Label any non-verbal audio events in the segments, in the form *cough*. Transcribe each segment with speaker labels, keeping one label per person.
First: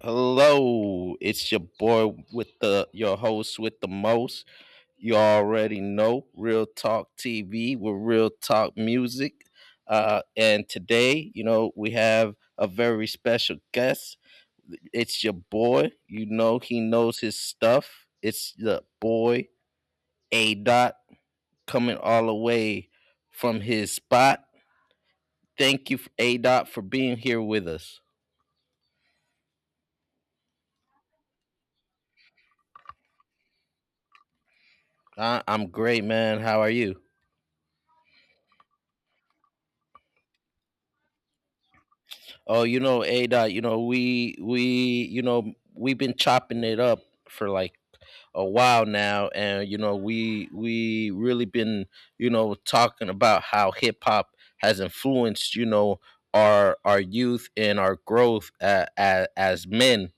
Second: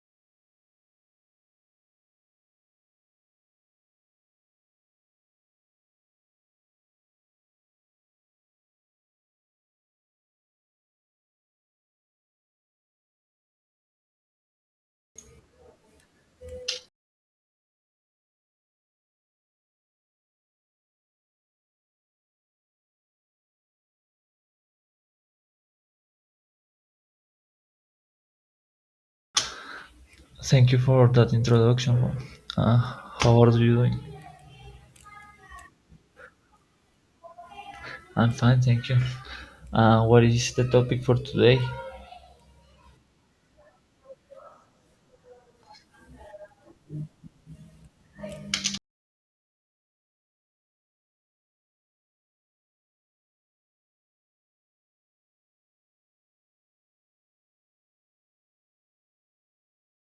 Speaker 1: Hello, it's your boy with the your host with the most. You already know Real Talk TV with Real Talk Music. And today, we have a very special guest. It's your boy. You know, he knows his stuff. It's the boy A Dot coming all the way from his spot. Thank you, A Dot, for being here with us.
Speaker 2: Thank you for that introduction. Uh, how are you doing?
Speaker 1: I'm great, man. How are you?
Speaker 2: I'm fine, thank you. What is the topic for today?
Speaker 1: Oh, A Dot, we we've been chopping it up for like a while now, and we really been, talking about how hip hop has influenced, our youth and our growth, as, men.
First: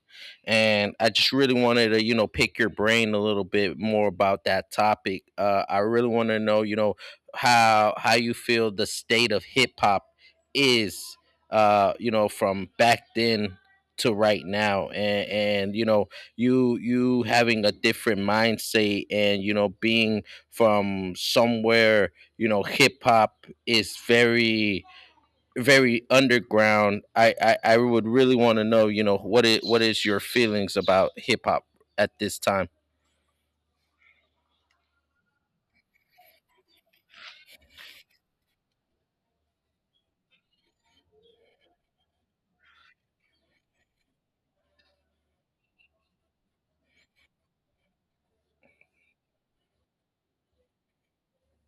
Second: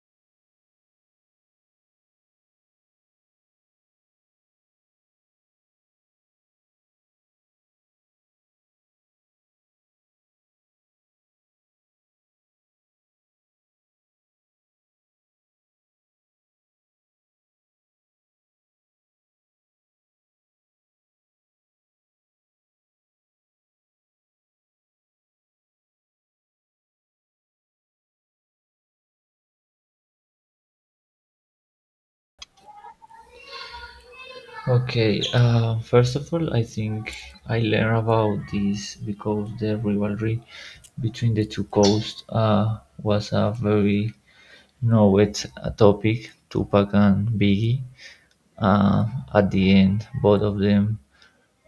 Speaker 1: And I just really wanted to, pick your brain a little bit more about that topic. I really want to know, how you feel the state of hip hop is, from back then to right now, and and you know, you having a different mindset, and being from somewhere. Hip hop is very very underground. I would really want to know, what it, what is your feelings about hip hop at this time.
Speaker 2: Okay, first of all, I think I learned about this because the rivalry between the two coasts was a very noted topic, Tupac and Biggie. Uh, at the end, both of them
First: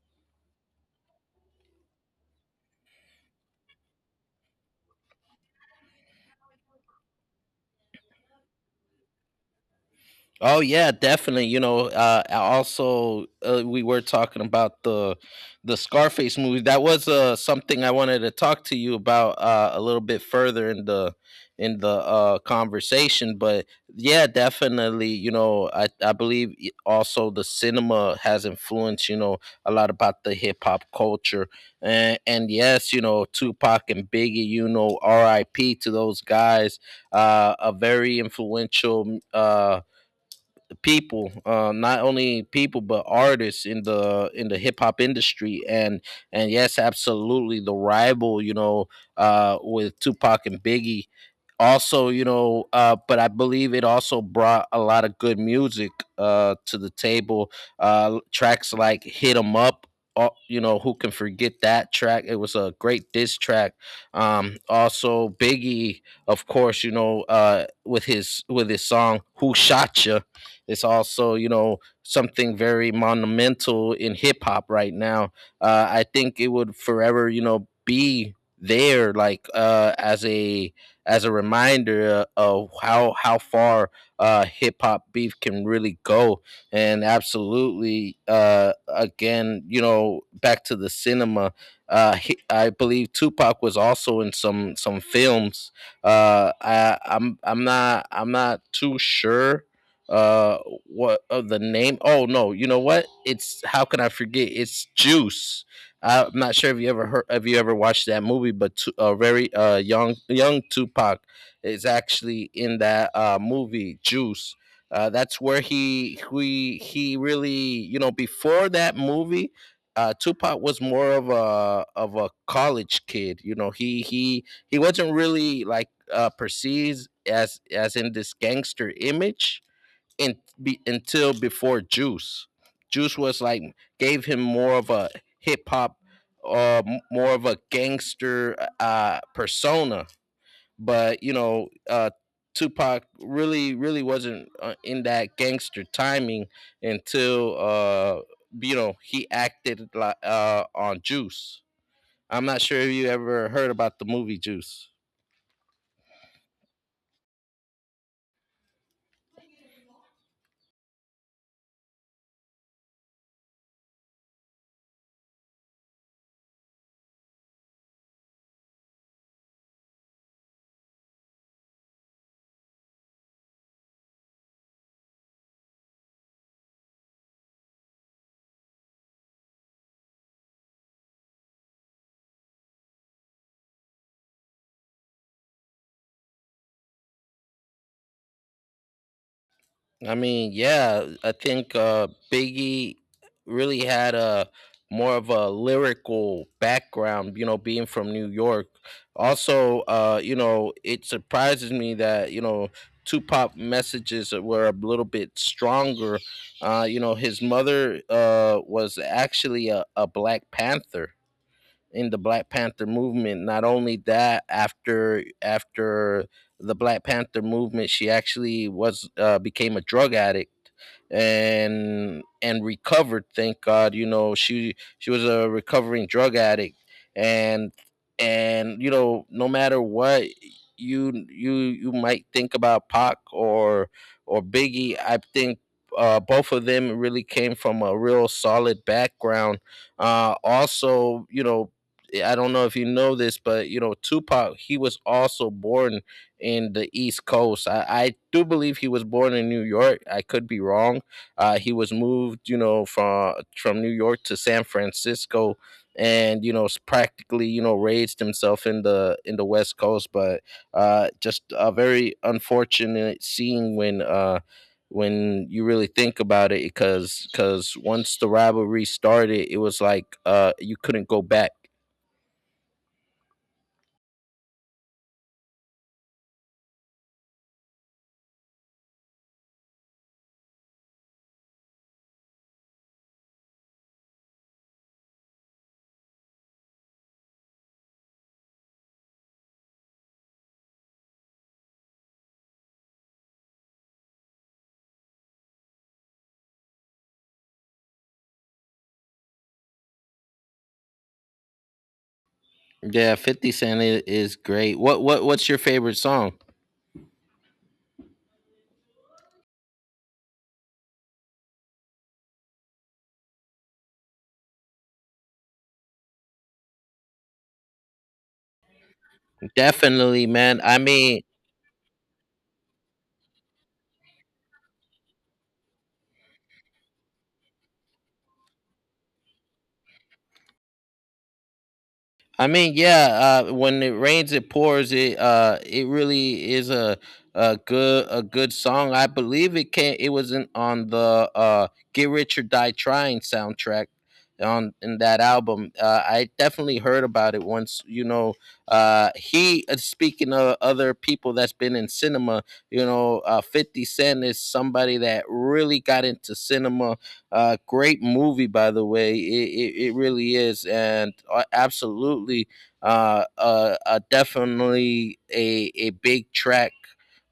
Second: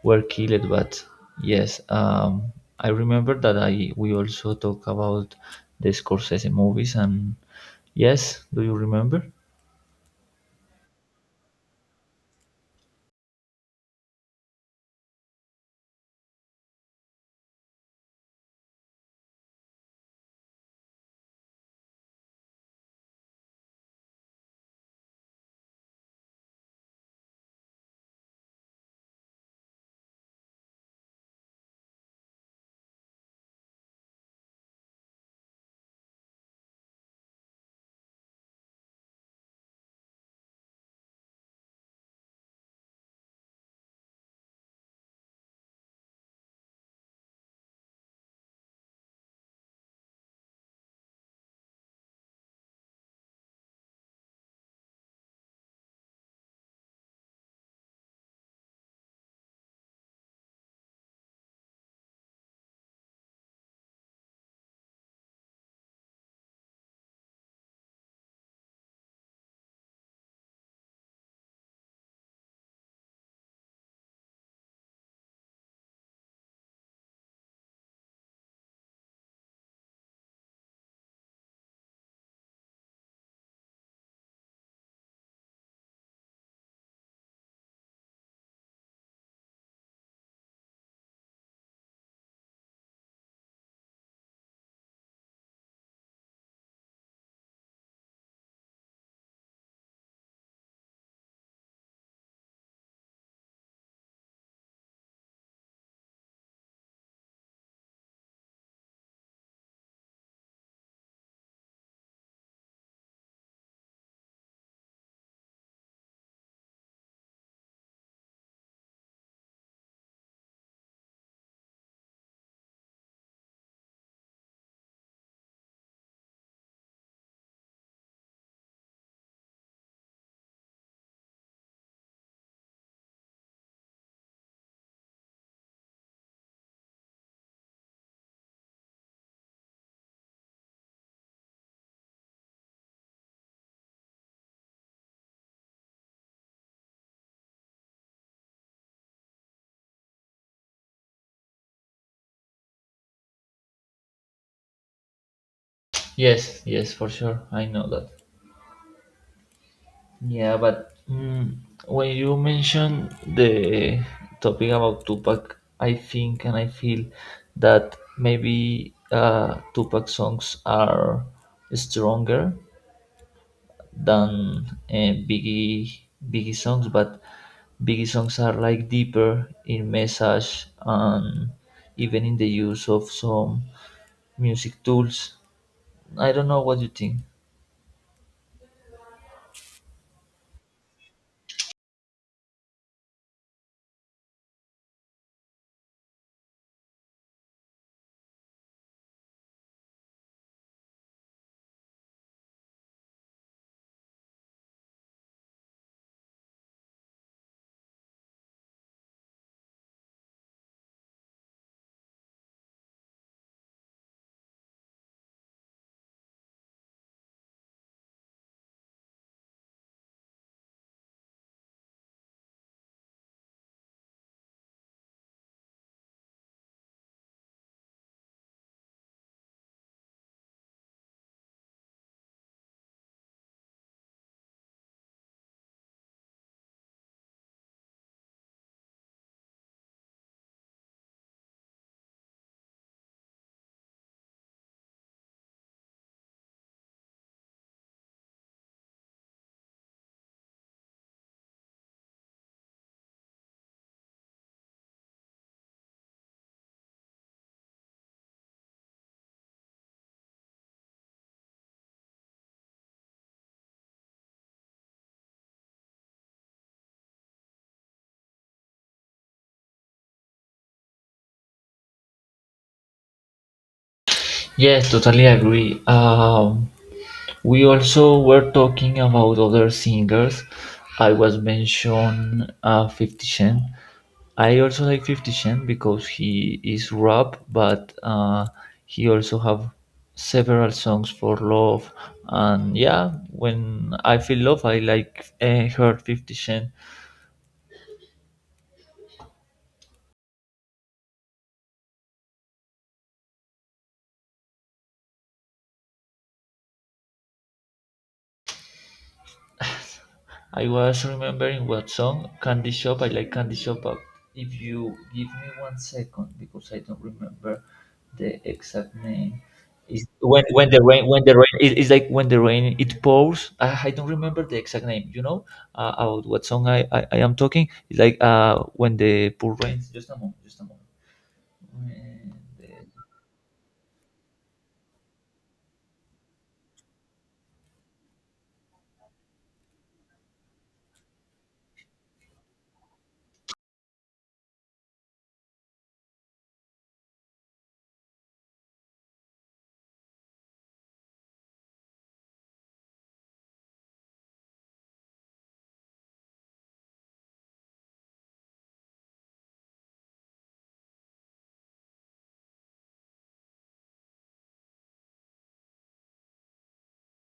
Speaker 2: were killed but yes, I remember that I we also talk about the Scorsese movies and yes, do you remember?
Speaker 1: Oh yeah, definitely. You know, I also, we were talking about the Scarface movie. That was, something I wanted to talk to you about, a little bit further in the conversation. But yeah, definitely. You know, I believe also the cinema has influenced, a lot about the hip hop culture. And yes, you know, Tupac and Biggie. You know, R.I.P. to those guys. A very influential. People, not only people but artists in the hip hop industry. And yes, absolutely, the rival, with Tupac and Biggie, also, but I believe it also brought a lot of good music to the table. Tracks like "Hit 'Em Up," you know, who can forget that track? It was a great diss track. Also Biggie, of course, you know, with his song "Who Shot Ya," it's also, you know, something very monumental in hip hop right now. I think it would forever, you know, be there like as a reminder, of how far, hip hop beef can really go. And absolutely, again, you know, back to the cinema. I believe Tupac was also in some films. I'm not too sure uh what of the name. Oh no, you know what, it's, how can I forget, it's Juice. I'm not sure if you ever heard, if you ever watched that movie, but very young Tupac is actually in that movie Juice. That's where he really, you know, before that movie, Tupac was more of a college kid. You know, he wasn't really like, perceived as, in this gangster image in, until before Juice. Juice was like gave him more of a hip hop, uh, more of a gangster, persona. But you know, Tupac really, really wasn't, in that gangster timing until, you know, he acted like, on Juice. I'm not sure if you ever heard about the movie Juice.
Speaker 2: Yes, yes, for sure, I know that. Yeah, but when you mention the topic about Tupac, I think and I feel that maybe Tupac songs are stronger than Biggie songs, but Biggie songs are like deeper in message and even in the use of some music tools. I don't know what you think.
Speaker 1: I mean, yeah, I think, Biggie really had a more of a lyrical background, you know, being from New York. Also, you know, it surprises me that, you know, Tupac messages were a little bit stronger. You know, his mother, was actually a Black Panther in the Black Panther movement. Not only that, after the Black Panther movement, she actually was, became a drug addict and recovered. Thank God, you know, she was a recovering drug addict, and you know, no matter what you might think about Pac or Biggie, I think both of them really came from a real solid background. Also, you know, I don't know if you know this, but you know, Tupac, he was also born in the East Coast. I do believe he was born in New York. I could be wrong. He was moved, you know, from New York to San Francisco, and you know, practically, you know, raised himself in the West Coast. But just a very unfortunate scene when. When you really think about it, because once the rivalry started, it was like, you couldn't go back.
Speaker 2: Yes, totally agree. We also were talking about other singers. I was mentioned 50 Cent. I also like 50 Cent because he is rap, but he also have several songs for love. And yeah, when I feel love, I like heard 50 Cent.
Speaker 1: Yeah, 50 Cent is great. What what's your favorite song?
Speaker 2: I was remembering what song, Candy Shop, I like Candy Shop, but if you give me 1 second, because I don't remember the exact name. It's
Speaker 1: Definitely,
Speaker 2: when
Speaker 1: man.
Speaker 2: when
Speaker 1: I
Speaker 2: the rain
Speaker 1: mean,
Speaker 2: when the rain it's like when the rain it pours. I don't remember the exact name. You know about what song I am talking. It's like when the pour rains. Just a moment. Just a moment. When the-
Speaker 1: yeah. When it rains, it pours. It, it really is a a good song. I believe it can. It was in, on the, "Get Rich or Die Trying" soundtrack, on in that album. I definitely heard about it once. You know, he, speaking of other people that's been in cinema. You know, Fifty Cent is somebody that really got into cinema, great movie, by the way. It really is. And absolutely, definitely a big track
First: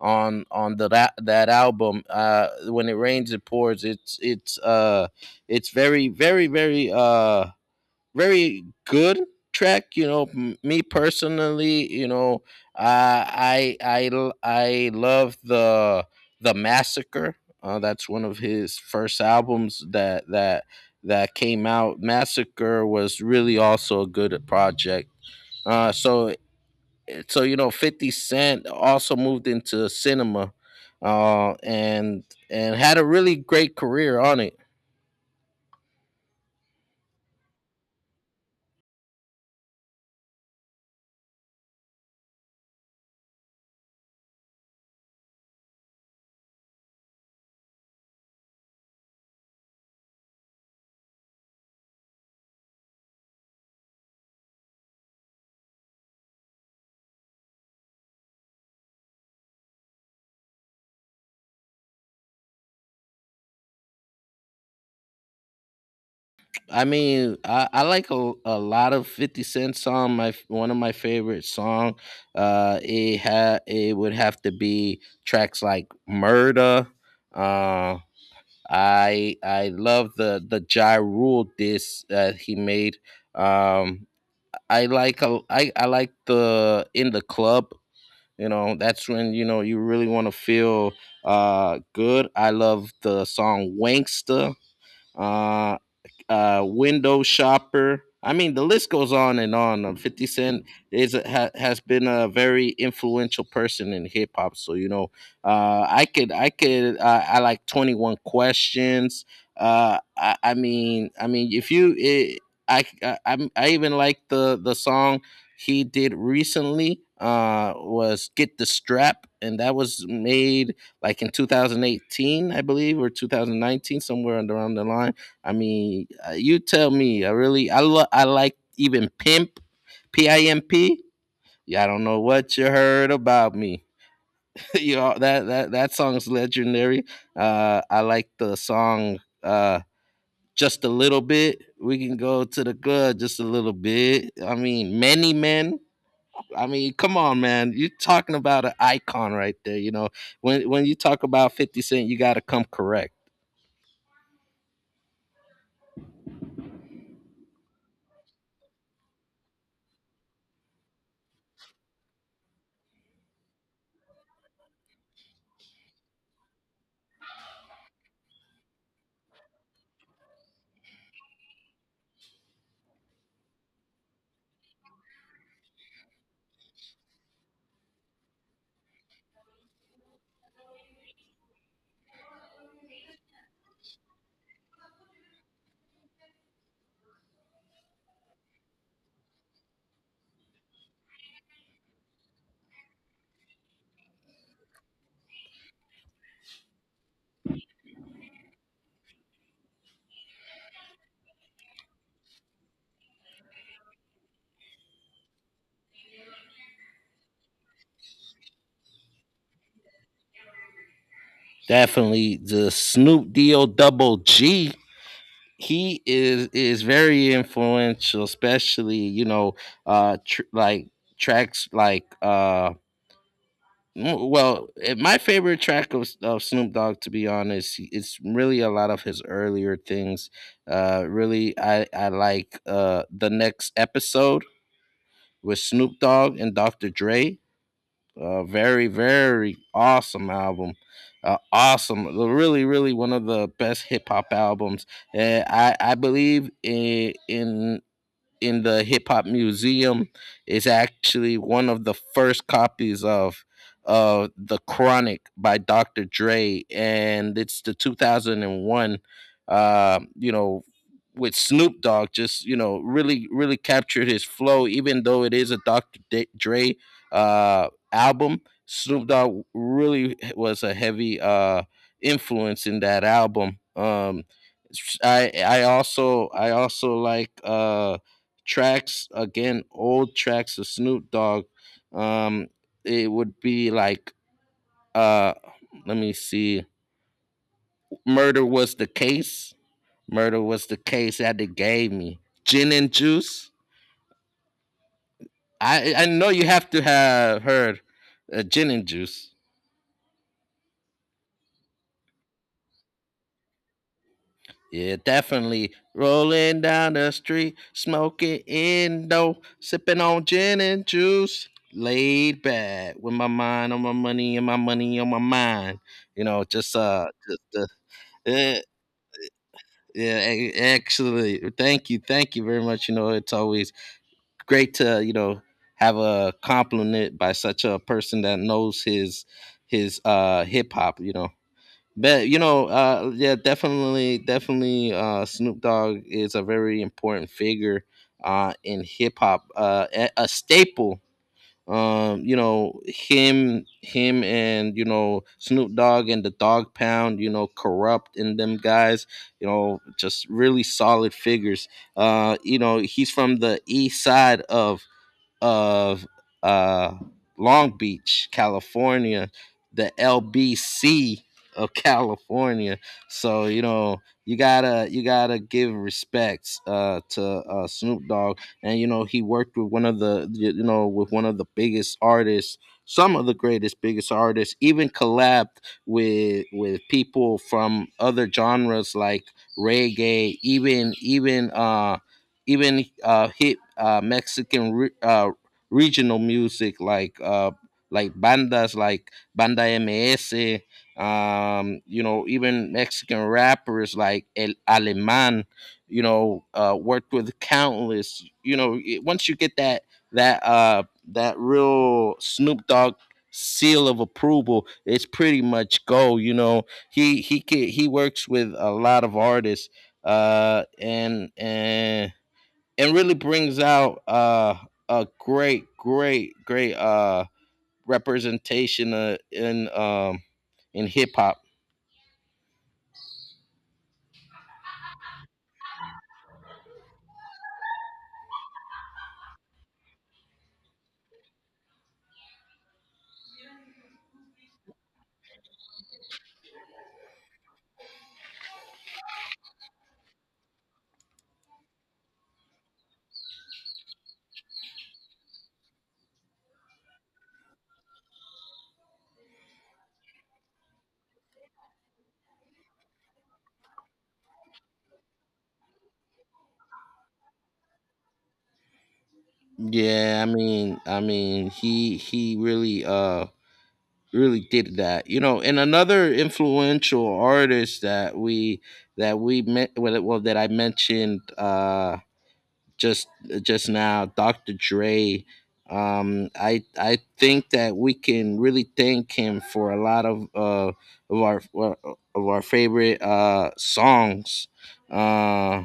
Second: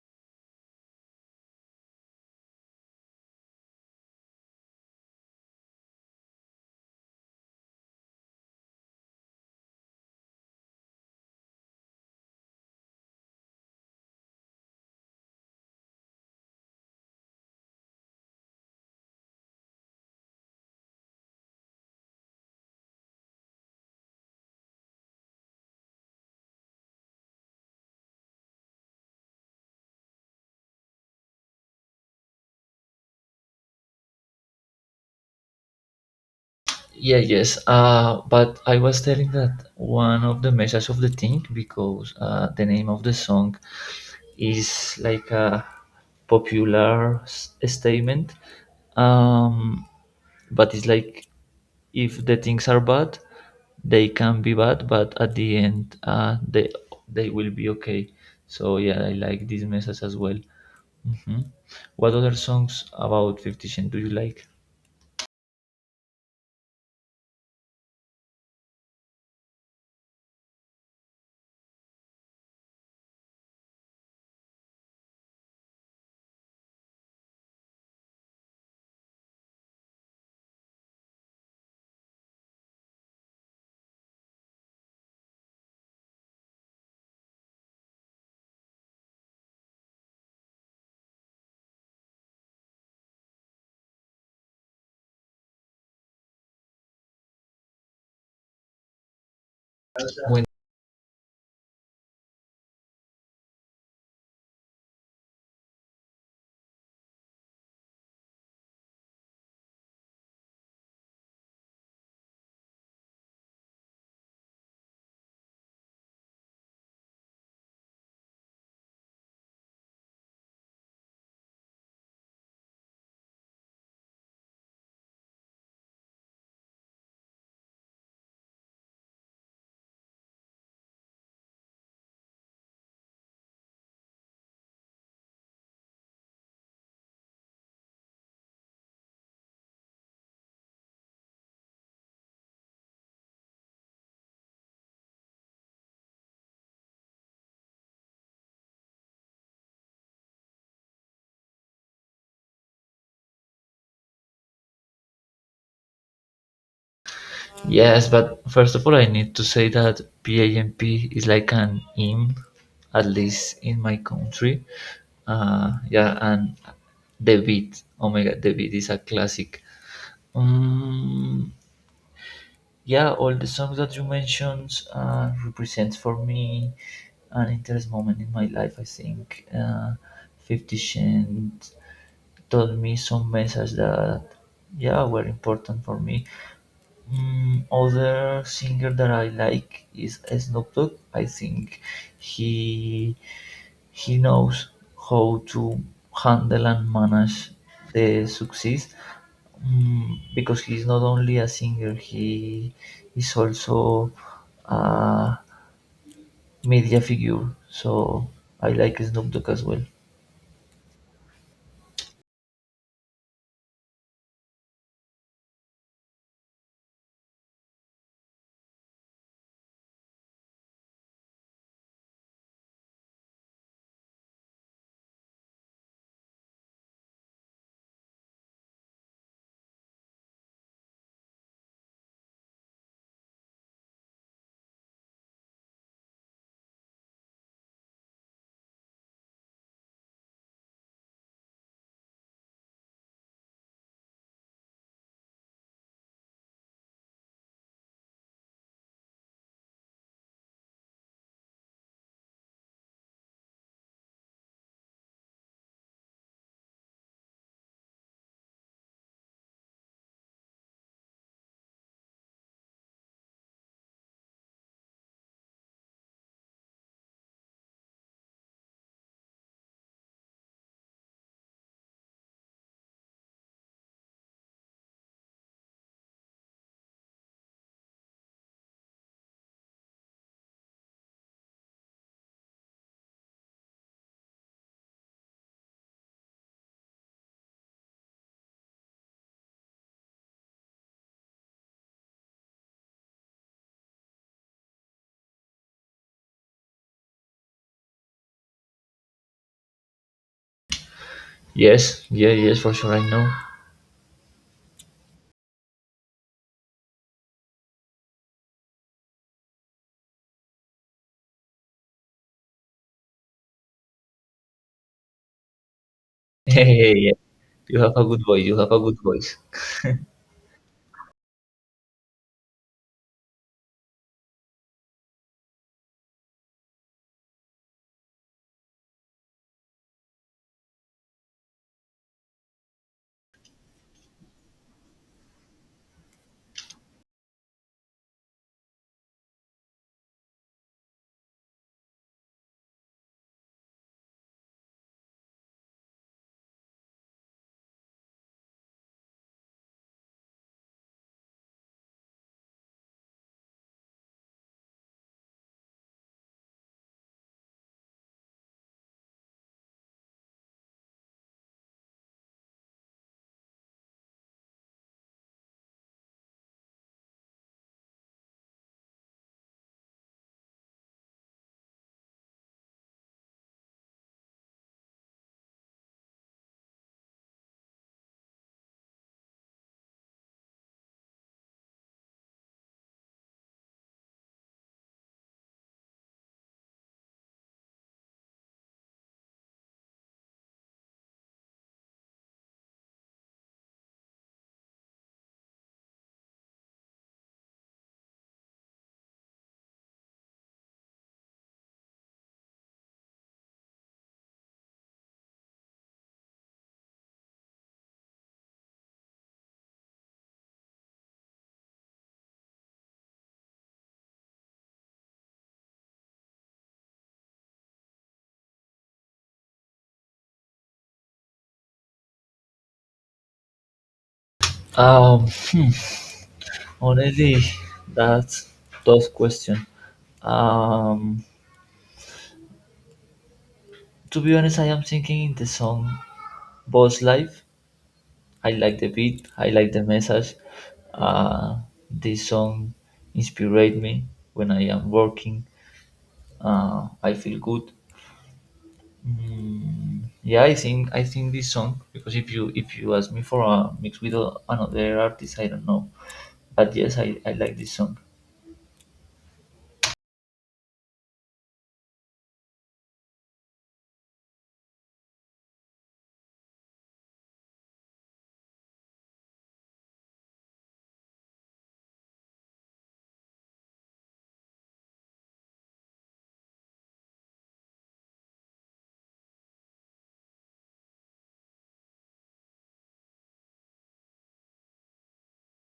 Speaker 1: on the that, album. When it rains, it pours. It's, it's very very very, very good track. You know, me personally, you know, I love the Massacre, that's one of his first albums that came out. Massacre was really also a good project. So you know, 50 Cent also moved into cinema, and had a really great career on it.
Speaker 2: Yeah, yes. But I was telling that one of the messages of the thing because the name of the song is like a popular statement. Um, but it's like if the things are bad, they can be bad, but at the end, they will be okay. So yeah, I like this message as well. Mhm. What other songs about 50 Cent do you like?
Speaker 1: I mean, I like a lot of Fifty Cent song. One of my favorite song, it would have to be tracks like "Murder." Uh, I love the Ja Rule diss that he made. Um, I like the "In the Club." You know, that's when you know you really want to feel good. I love the song "Wankster." Uh, window shopper. I mean, the list goes on and on. Fifty Cent is has been a very influential person in hip hop. So you know, I could, I like 21 Questions. I mean, if you, it, I even like the song he did recently. Was get the strap, and that was made like in 2018, I believe, or 2019, somewhere around the line. I mean, you tell me. I really, I like even pimp, P I M P. Yeah, I don't know what you heard about me. *laughs* You know that that song's legendary. I like the song, just a little bit. We can go to the good just a little bit. I mean, many men. I mean, come on, man. You're talking about an icon right there. You know, when you talk about Fifty Cent, you got to come correct.
Speaker 2: Yes, but first of all, I need to say that PAMP is like an hymn, at least in my country. Yeah, and the beat, oh my god, the beat is a classic. Um, yeah, all the songs that you mentioned represents for me an interest moment in my life. I think 50 Cent told me some messages that yeah were important for me. Other singer that I like is Snoop Dogg. I think he he knows how to handle and manage the success, because he's not only a singer, he is also a media figure. So I like Snoop Dogg as well.
Speaker 1: Definitely the Snoop D O Double G, he is very influential, especially, you know, like tracks like, well, my favorite track of Snoop Dogg, to be honest, it's really a lot of his earlier things. Really, I like, the next episode with Snoop Dogg and Dr. Dre. A very, very awesome album. Awesome. Really, really one of the best hip hop albums. I believe in the Hip Hop Museum is actually one of the first copies of The Chronic by Dr. Dre. And it's the 2001, you know, with Snoop Dogg, just, you know, really, really captured his flow, even though it is a Dre, album. Snoop Dogg really was a heavy, influence in that album. I also, I also like, tracks again, old tracks of Snoop Dogg. Um, it would be like, uh, let me see, Murder was the case. Murder was the case that they gave me. Gin and juice. I know you have to have heard, gin and juice.
Speaker 2: Yes, yeah, yes, for sure, I know.
Speaker 1: Yeah, definitely. Rolling down the street, smoking indo, sipping on gin and juice. Laid back with my mind on my money and my money on my mind. You know,
Speaker 2: *laughs*
Speaker 1: just,
Speaker 2: Yeah, you have a good voice. You
Speaker 1: eh,
Speaker 2: have a good voice.
Speaker 1: yeah, actually, thank you very much. You know, it's always great to, you know, have a compliment by such a person that knows his hip hop. You know, but you know, yeah, definitely, Snoop Dogg is a very important figure, in hip hop, a staple. You know, him, and you know, Snoop Dogg and the Dog Pound. You know, corrupt and them guys. You know, just really solid figures. You know, he's from the east side of uh, Long Beach, California, the LBC of *laughs* California. So you know you gotta give respects to Snoop Dogg, and you know he worked with one of the you know with one of the biggest artists, some of the greatest biggest artists, even collabed with people from other genres like reggae, even even even hit Mexican re- regional music like bandas like Banda MS. You know, even Mexican rappers like El Aleman, you know, worked with countless, you know, once you get that uh that real Snoop Dogg seal of approval, it's pretty much go, you know. He works with a lot of artists uh and and and really brings out a great representation in hip hop.
Speaker 2: Um, Honestly that's tough question. Um, to be honest, I am thinking the song "Boss Life." I like the beat. I like the message. Uh, this song inspirate me when I am working. I feel good. Yeah, I think this song because if you ask me for a mix with another artist, I don't know. But yes, I like this song.
Speaker 1: Yeah, I mean, he really really did that. You know, and another influential artist that we met well, well that I mentioned just now, Dr. Dre. I think that we can really thank him for a lot of our uh, of our favorite songs. Uh,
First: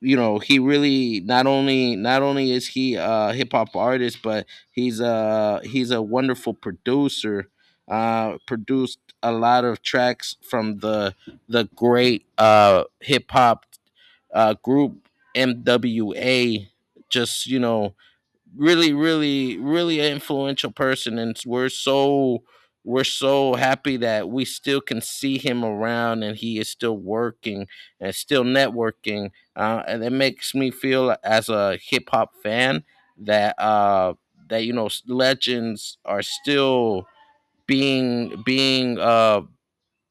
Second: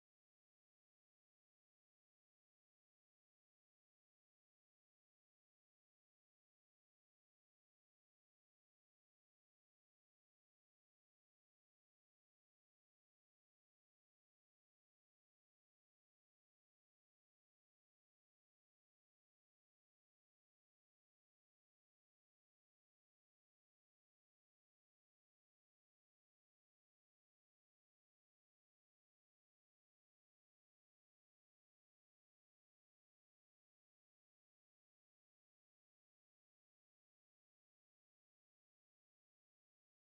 Speaker 1: you know he really not only is he a hip hop artist, but he's a wonderful producer, produced a lot of tracks from the great hip hop group MWA. Just you know, really, an influential person, and we're so happy that we still can see him around, and he is still working and still networking. And it makes me feel as a hip hop fan that uh, that you know legends are still being being uh,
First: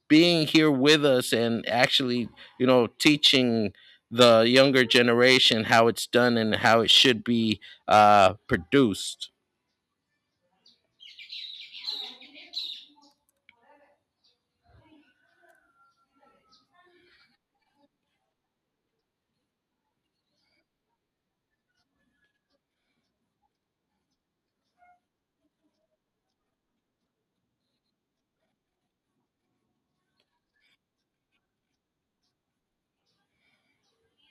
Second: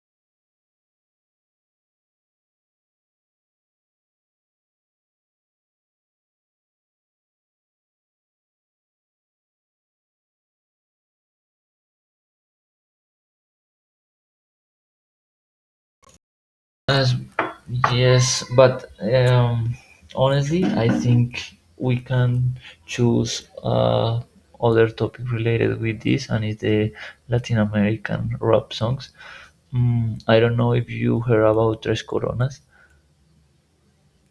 Speaker 1: being here with us, and actually, you know, teaching the younger generation how it's done and how it should be produced.
Speaker 2: As yes, but honestly, I think we can choose other topic related with this, and it's the Latin American rap songs. I don't know if you heard about Tres Coronas.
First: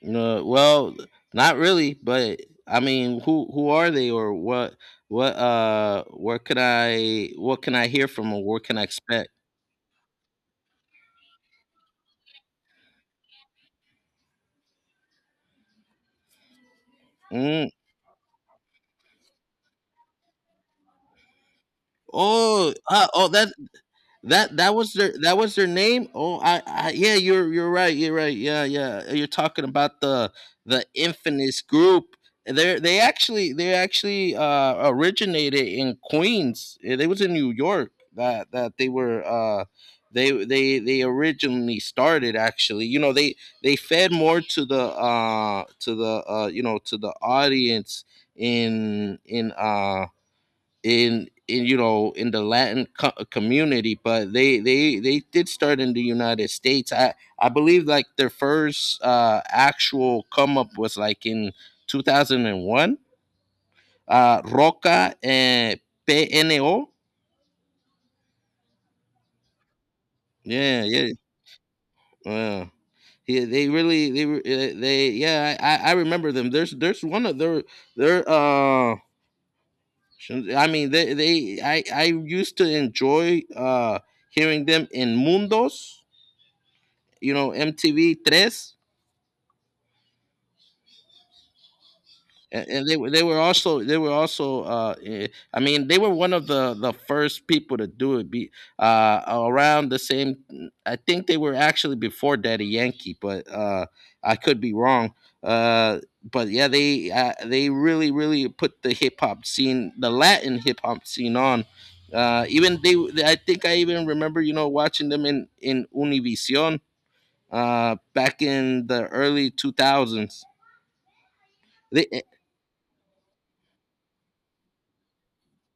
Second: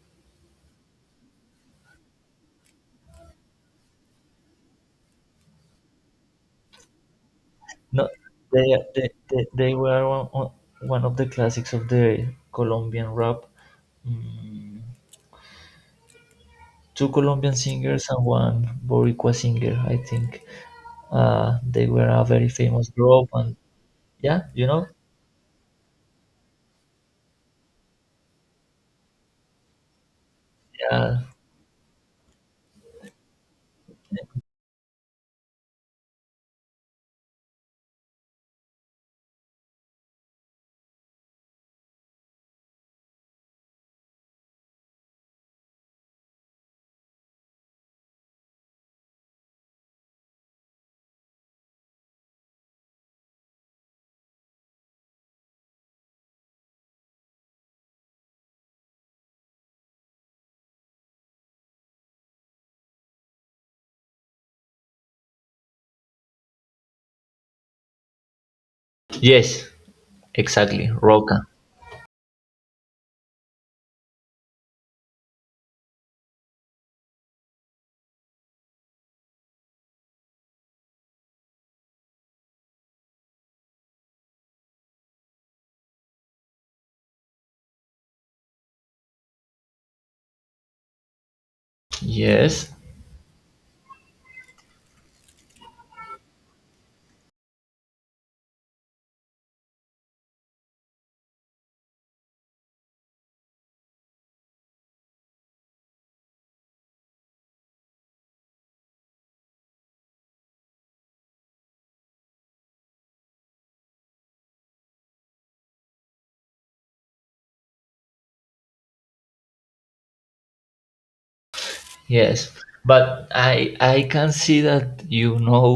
Speaker 1: You know, well, not really, but I mean, who are they, or what can I
Speaker 2: No,
Speaker 1: hear from, or what
Speaker 2: they
Speaker 1: can I expect?
Speaker 2: they were one of the classics of the Colombian rap. Mm, two Colombian
Speaker 1: Mm.
Speaker 2: singers and one Boricua singer, I think. They were a very
Speaker 1: Oh,
Speaker 2: famous
Speaker 1: uh, oh,
Speaker 2: group,
Speaker 1: that
Speaker 2: and yeah,
Speaker 1: That
Speaker 2: you
Speaker 1: that
Speaker 2: know.
Speaker 1: was their name. Oh, I yeah, you're right. You're right. Yeah, yeah. You're talking about the
Speaker 2: Yeah,
Speaker 1: infamous group. They actually originated in Queens. They was in New York that they were they originally started. Actually, you know they fed more to the you know to the audience in in uh, in you know in the Latin community, but they did start in the United States. I believe like their first actual come up was like in 2001. Roca and PNO.
Speaker 2: yes,
Speaker 1: Yeah,
Speaker 2: exactly,
Speaker 1: yeah,
Speaker 2: Roca.
Speaker 1: yeah. Yeah, they really they were- they yeah, I remember them. There's one of their I mean they I used to enjoy hearing them in Mundos, you know MTV Tres,
Speaker 2: Yes,
Speaker 1: and they were also I mean they were one of the first people to do it. Be around the same. I think they were actually before Daddy Yankee, but I could be wrong. Uh, but yeah, they really really put the hip hop scene, the Latin hip hop scene on. Uh, even they, I think I even remember, you know, watching them in Univision back in the early 2000s. The- eh,
Speaker 2: yes, but I can see that you know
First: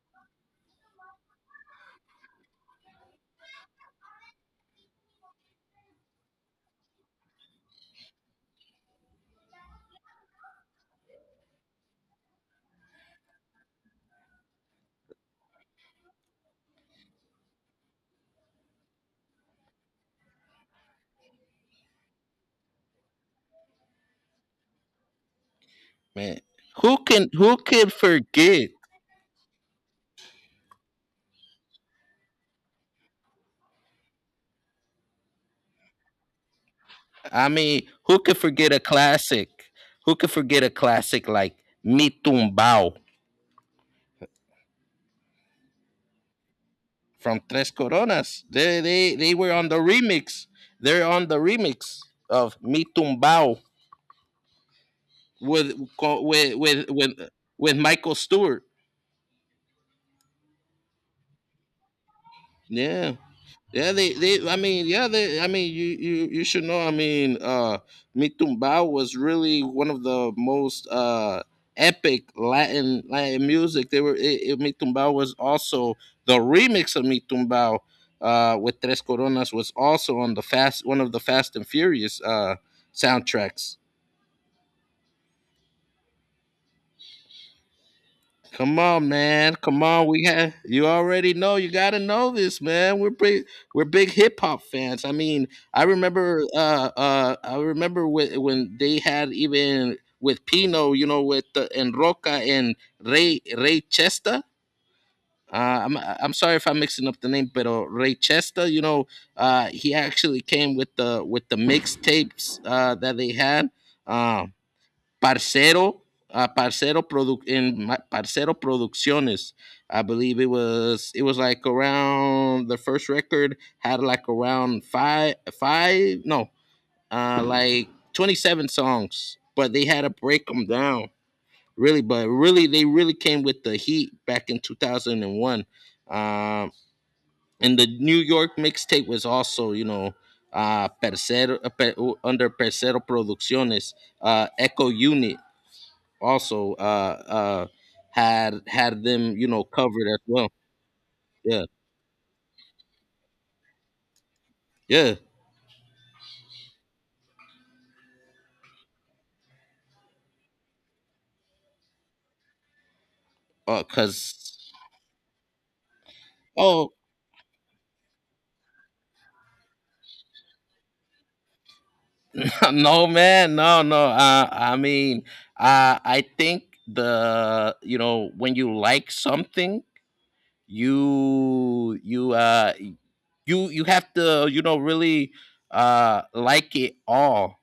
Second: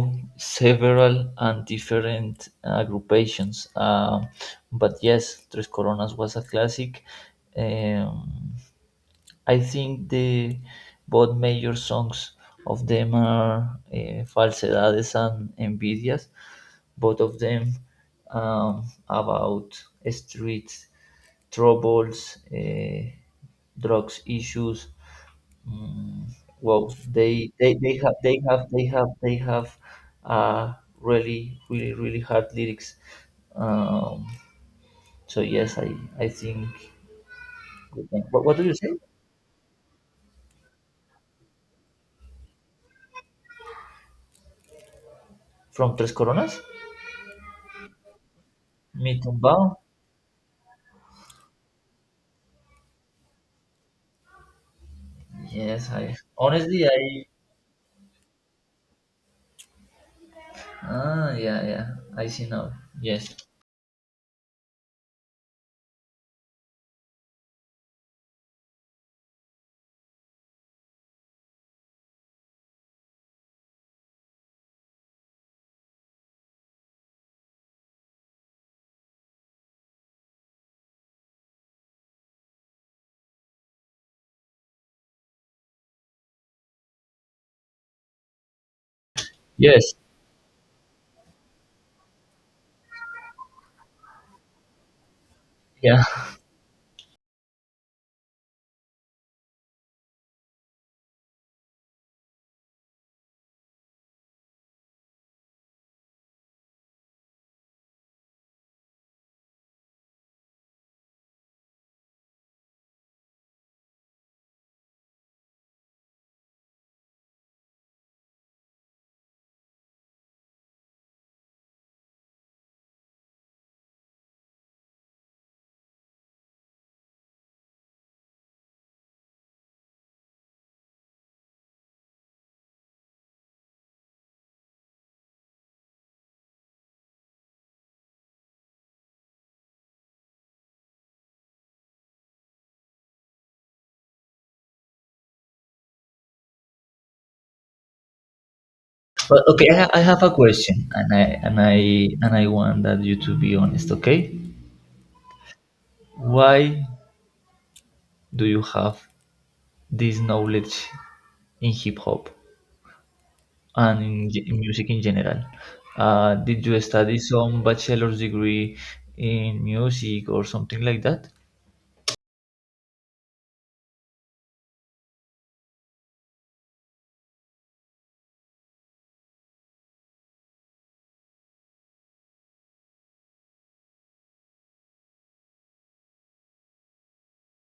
Speaker 2: several and different agrupations, but yes, Tres Coronas was a classic. um, I think the both major songs of them are Falsedades and Envidias, both of them, about street troubles, drugs issues. Mm,
Speaker 1: Man,
Speaker 2: well,
Speaker 1: who can who can
Speaker 2: they have they have
Speaker 1: forget?
Speaker 2: they have they have uh, really hard lyrics. Um, so yes, I think.
Speaker 1: I mean, who can
Speaker 2: What do
Speaker 1: forget
Speaker 2: you
Speaker 1: a
Speaker 2: say?
Speaker 1: classic? Who can forget a classic like Mi Tumbao
Speaker 2: From Tres Coronas?
Speaker 1: from Tres Coronas? They
Speaker 2: Mi
Speaker 1: they they were
Speaker 2: Tumbao?
Speaker 1: on the remix. They're on the remix of Mi Tumbao with
Speaker 2: Yes, I
Speaker 1: co- with
Speaker 2: honestly
Speaker 1: with with,
Speaker 2: I-
Speaker 1: with Michael Stewart.
Speaker 2: ah, yeah, yeah, I see now.
Speaker 1: Yeah.
Speaker 2: Yes.
Speaker 1: Yeah, they I mean, yeah, they I mean you should know, I mean, Mitumbao was really one of the most epic Latin Latin music. They were Mitumbao was also the remix of Mitumbao with Tres Coronas was also on the fast one of the Fast and Furious soundtracks. Come on, man. Come
Speaker 2: Yes.
Speaker 1: on. We have you already know. You gotta know this, man. We're big. We're big hip hop fans. I mean, I
Speaker 2: Yeah.
Speaker 1: remember. I remember when they had even with Pino, you know, with and Roca and Ray Chester. I'm sorry if I'm mixing up the name, but Ray Chester, you know, he actually came with the mixtapes that they had. um. Parcero, Parcero Parcero Producciones. I believe it was like around the first record had like around five five no like 27 songs, but they had to break them down really. But really, they really came with the heat back in 2001. Um, and the New York mixtape was also, you know, Parcero under Parcero Producciones, Echo Unit also uh had them
Speaker 2: But
Speaker 1: you know
Speaker 2: okay, I, I
Speaker 1: covered as
Speaker 2: have a
Speaker 1: well.
Speaker 2: question, and I and
Speaker 1: Yeah,
Speaker 2: I and I want that you to be honest. Okay,
Speaker 1: yeah.
Speaker 2: why do you have this knowledge in hip hop and in, in
Speaker 1: Cuz
Speaker 2: music in general? Did you
Speaker 1: Oh.
Speaker 2: study some bachelor's degree in music or something like that?
Speaker 1: *laughs* No, man, no, no, I mean, I think the, you know, when you like something, you you uh you you have to, you know, really like it all.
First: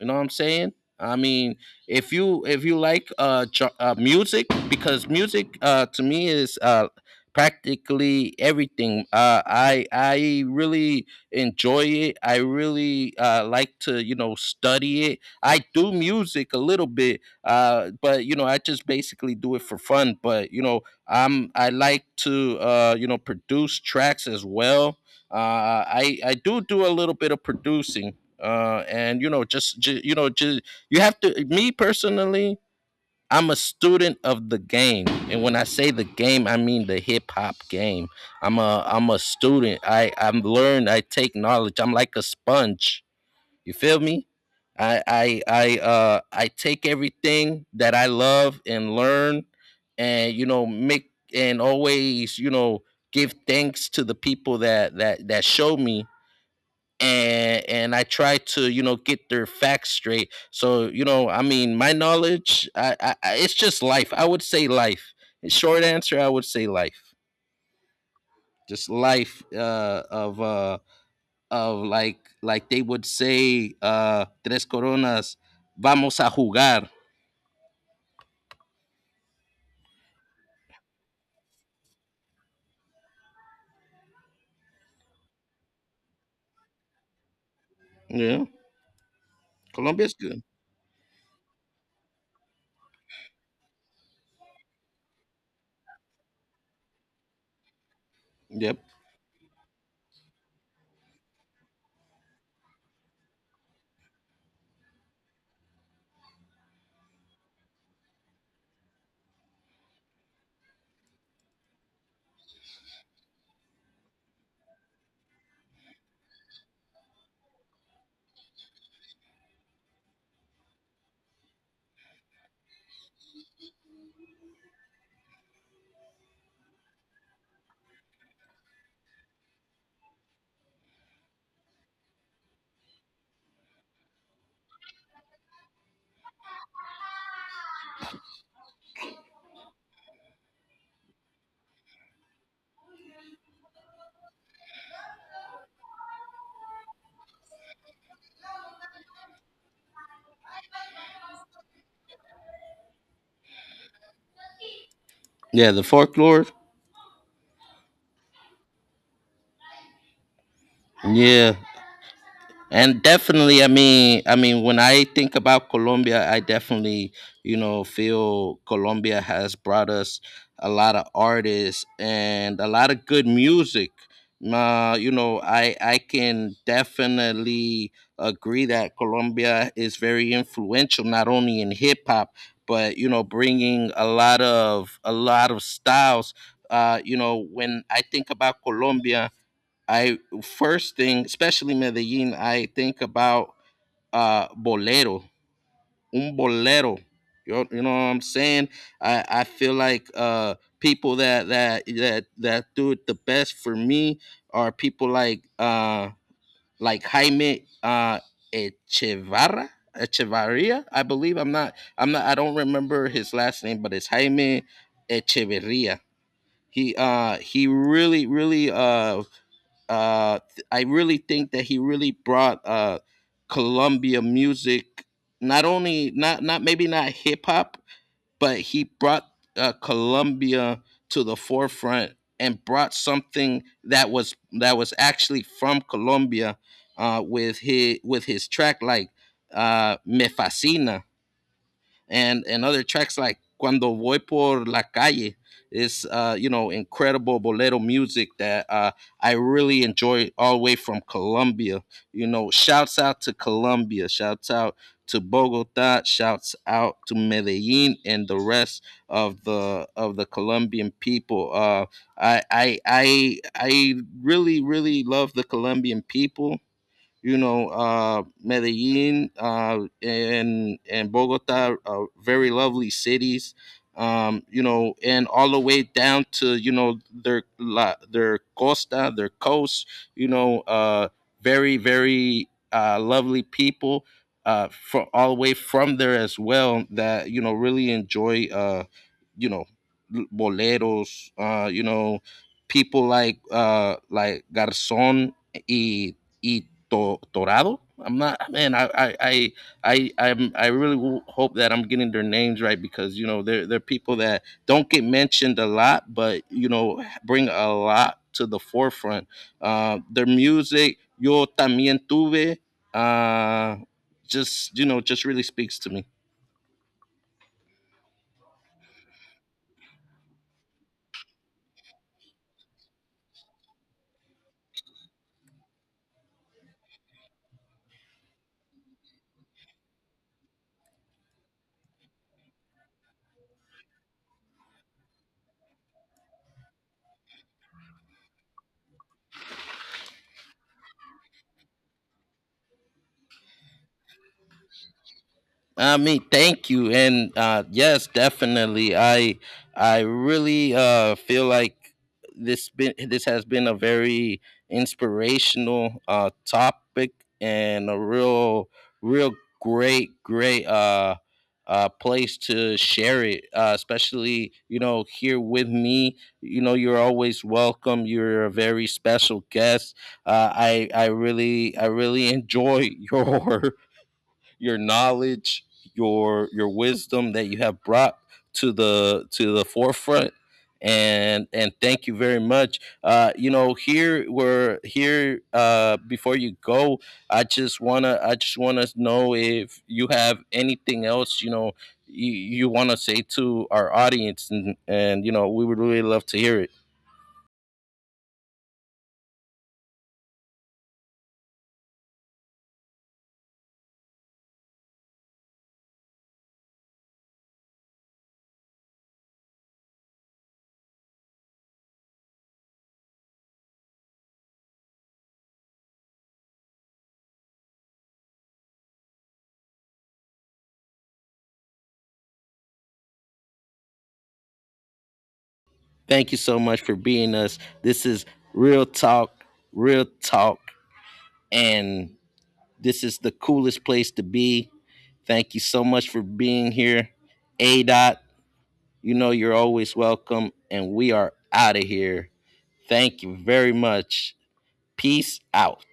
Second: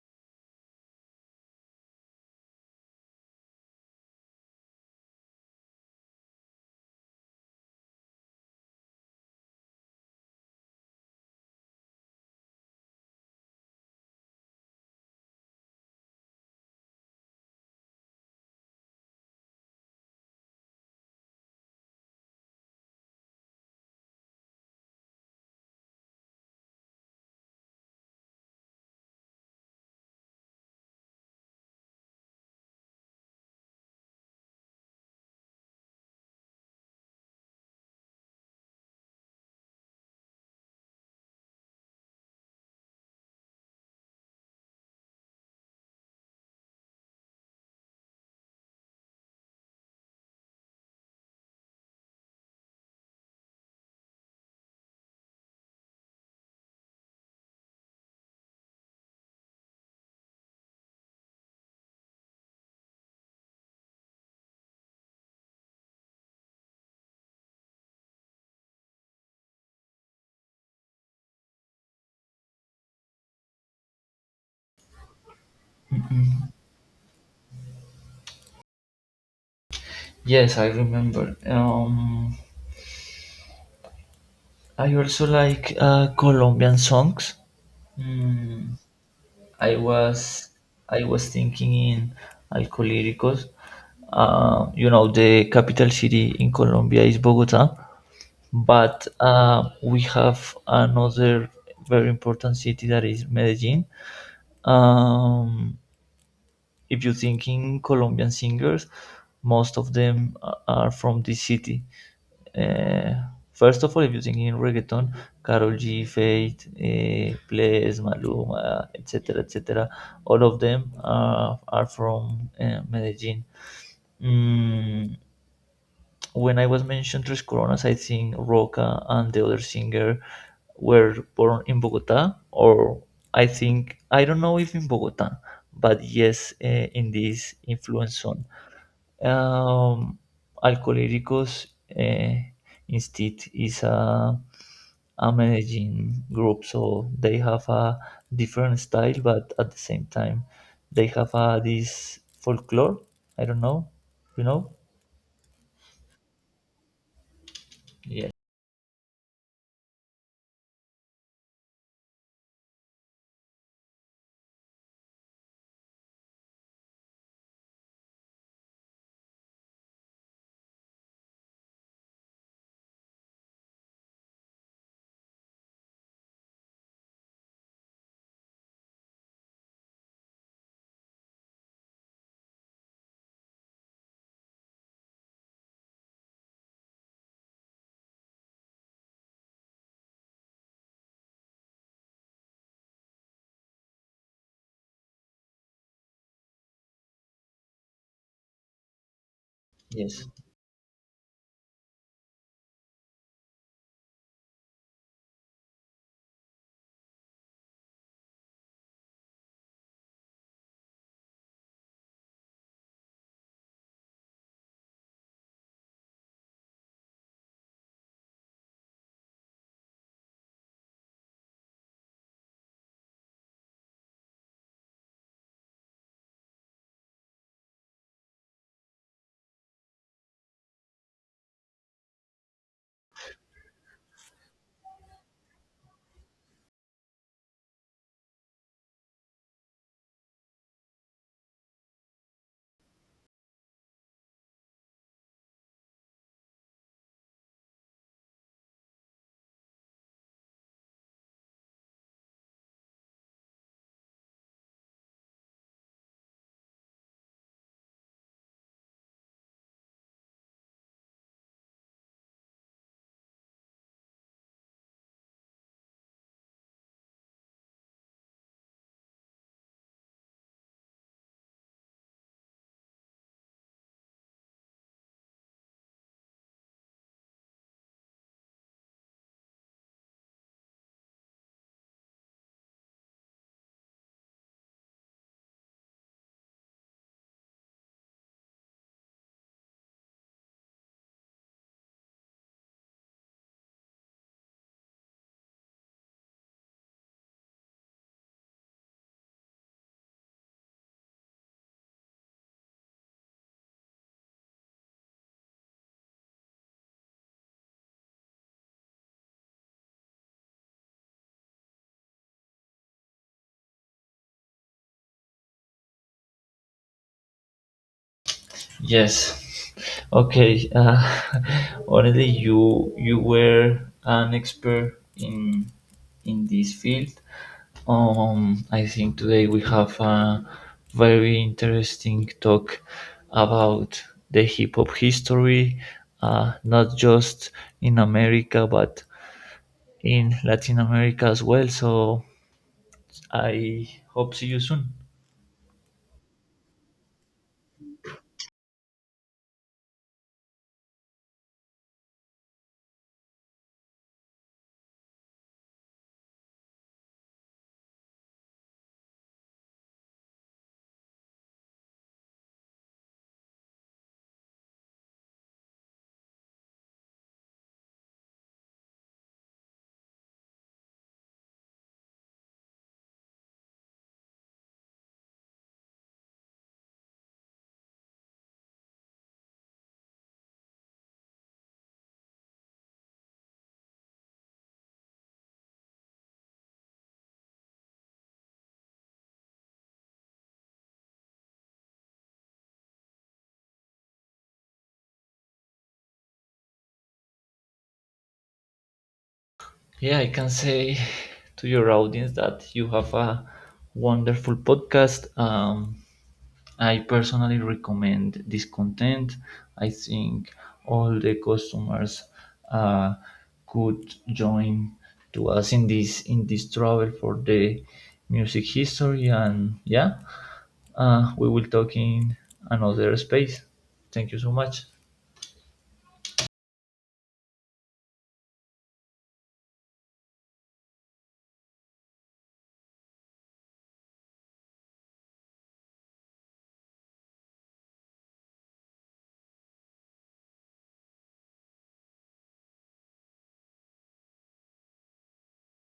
Speaker 1: You know what I'm saying? I mean, if you music, because music to me is practically everything. I really enjoy it. I really like to, you know, study it. I do music a little bit, but you know, I just basically do it for fun. But you know, I like to, you know, produce tracks as well. I do do a little bit of producing. And you know, just, you have to. Me personally, I'm a student of the game, and when I say the game, I mean the hip hop game. I'm a student. I'm learned. I take knowledge. I'm like a sponge. You feel me? I take everything that I love and learn, and you know, make and always, you know, give thanks to the people that show me, and I try to, you know, get their facts straight. So, you know, I mean, my knowledge, it's just life. I would say life. In short answer, I would say life. Just life of like they would say, tres coronas, vamos a jugar.
Speaker 2: Yes, I remember. I also like Colombian songs.
Speaker 1: Yeah.
Speaker 2: Mm, I
Speaker 1: Colombia's good.
Speaker 2: was I was thinking in Alcohólicos. You know, the capital city in Colombia is Bogota,
Speaker 1: Yep.
Speaker 2: but we have another very important city that is Medellin. Um, if you think in Colombian singers, most of them are from this city. Uh, first of all, if you think in reggaeton, Karol G, Faith, Bless, Maluma, etc., etc., all of them are from Medellin. Mm, when I was mentioned Tres Coronas, I think Roca and the other singer were born in Bogota, or I think I don't know if in Bogota, but yes, in this influence zone. Um, Alcohólicos, instead is a Medellin group, so they have a different style, but at the same time, they have this folklore. I don't know, you know?
Speaker 1: Yeah, the folklore.
Speaker 2: Yes,
Speaker 1: Yeah, and definitely, I mean when I think about Colombia, I definitely, you know, feel Colombia has brought us a lot of artists and a lot of good music. You know, I can definitely agree that Colombia is very influential not only in hip hop, but you know, bringing a lot of styles. You know, when I think about Colombia, I first thing, especially Medellin, I think about bolero, un bolero. You know what I'm saying? I feel like
Speaker 2: yes.
Speaker 1: people that do it the best for me are people like Jaime Echevarra. Echevarria, I believe. I'm not. I'm not. I don't remember his last name, but it's Jaime Echeverria. He really really uh, I really think that he really brought Columbia music, not only not not maybe not hip hop, but he brought Columbia to the forefront, and brought something that was actually from Colombia, with his track like "Me Fascina," and other tracks like Cuando Voy por la Calle, is you know, incredible bolero music that I really enjoy all the way from Colombia. You know, shouts out to Colombia, shouts out to Bogota, shouts out to Medellin, and the rest of the Colombian people. I really really love the Colombian people, you know, Medellin and Bogota are very lovely cities. You know, and all the way down to, you know, their their costa, their coast. You know, very very lovely people from all the way from there as well, that you know really enjoy. You know, boleros. You know, people like Garzon y y Torado. I'm not man. I I'm, I really hope that I'm getting their names right, because you know they're people that don't get mentioned a lot, but you know, bring a lot to the forefront. Their music, Yo También Tuve, uh, just you know, just really speaks to me.
Speaker 2: Yes. Okay. *laughs* Already you were an expert in this field. I think today we have a very interesting talk about the hip hop history, not just in America but in Latin America as well. So I hope see you soon.
Speaker 1: I mean, thank you, and yes, definitely. I really feel like this has been a very inspirational topic, and a real, great place to share it. Especially you know here with me. You know, you're always welcome. You're a very special guest. I really I really enjoy *laughs* your knowledge, your wisdom that you have brought to the forefront. And thank you very much. You know, here we're here. Before you go, I just wanna know if you have anything else. You know, you want to say to our audience, and you know, we would really love to hear it.
Speaker 2: Yeah, I can say to your audience that you have a wonderful podcast. I personally recommend this content. I think all the customers uh, could join to us in this travel for the music history, and yeah, we will talk in another space. Thank you so much.
Speaker 1: Thank you so much for being us. This is real talk, real talk, and this is the coolest place to be. Thank you so much for being here. A dot, you know, you're always welcome, and we are out of here. Thank you very much. Peace out.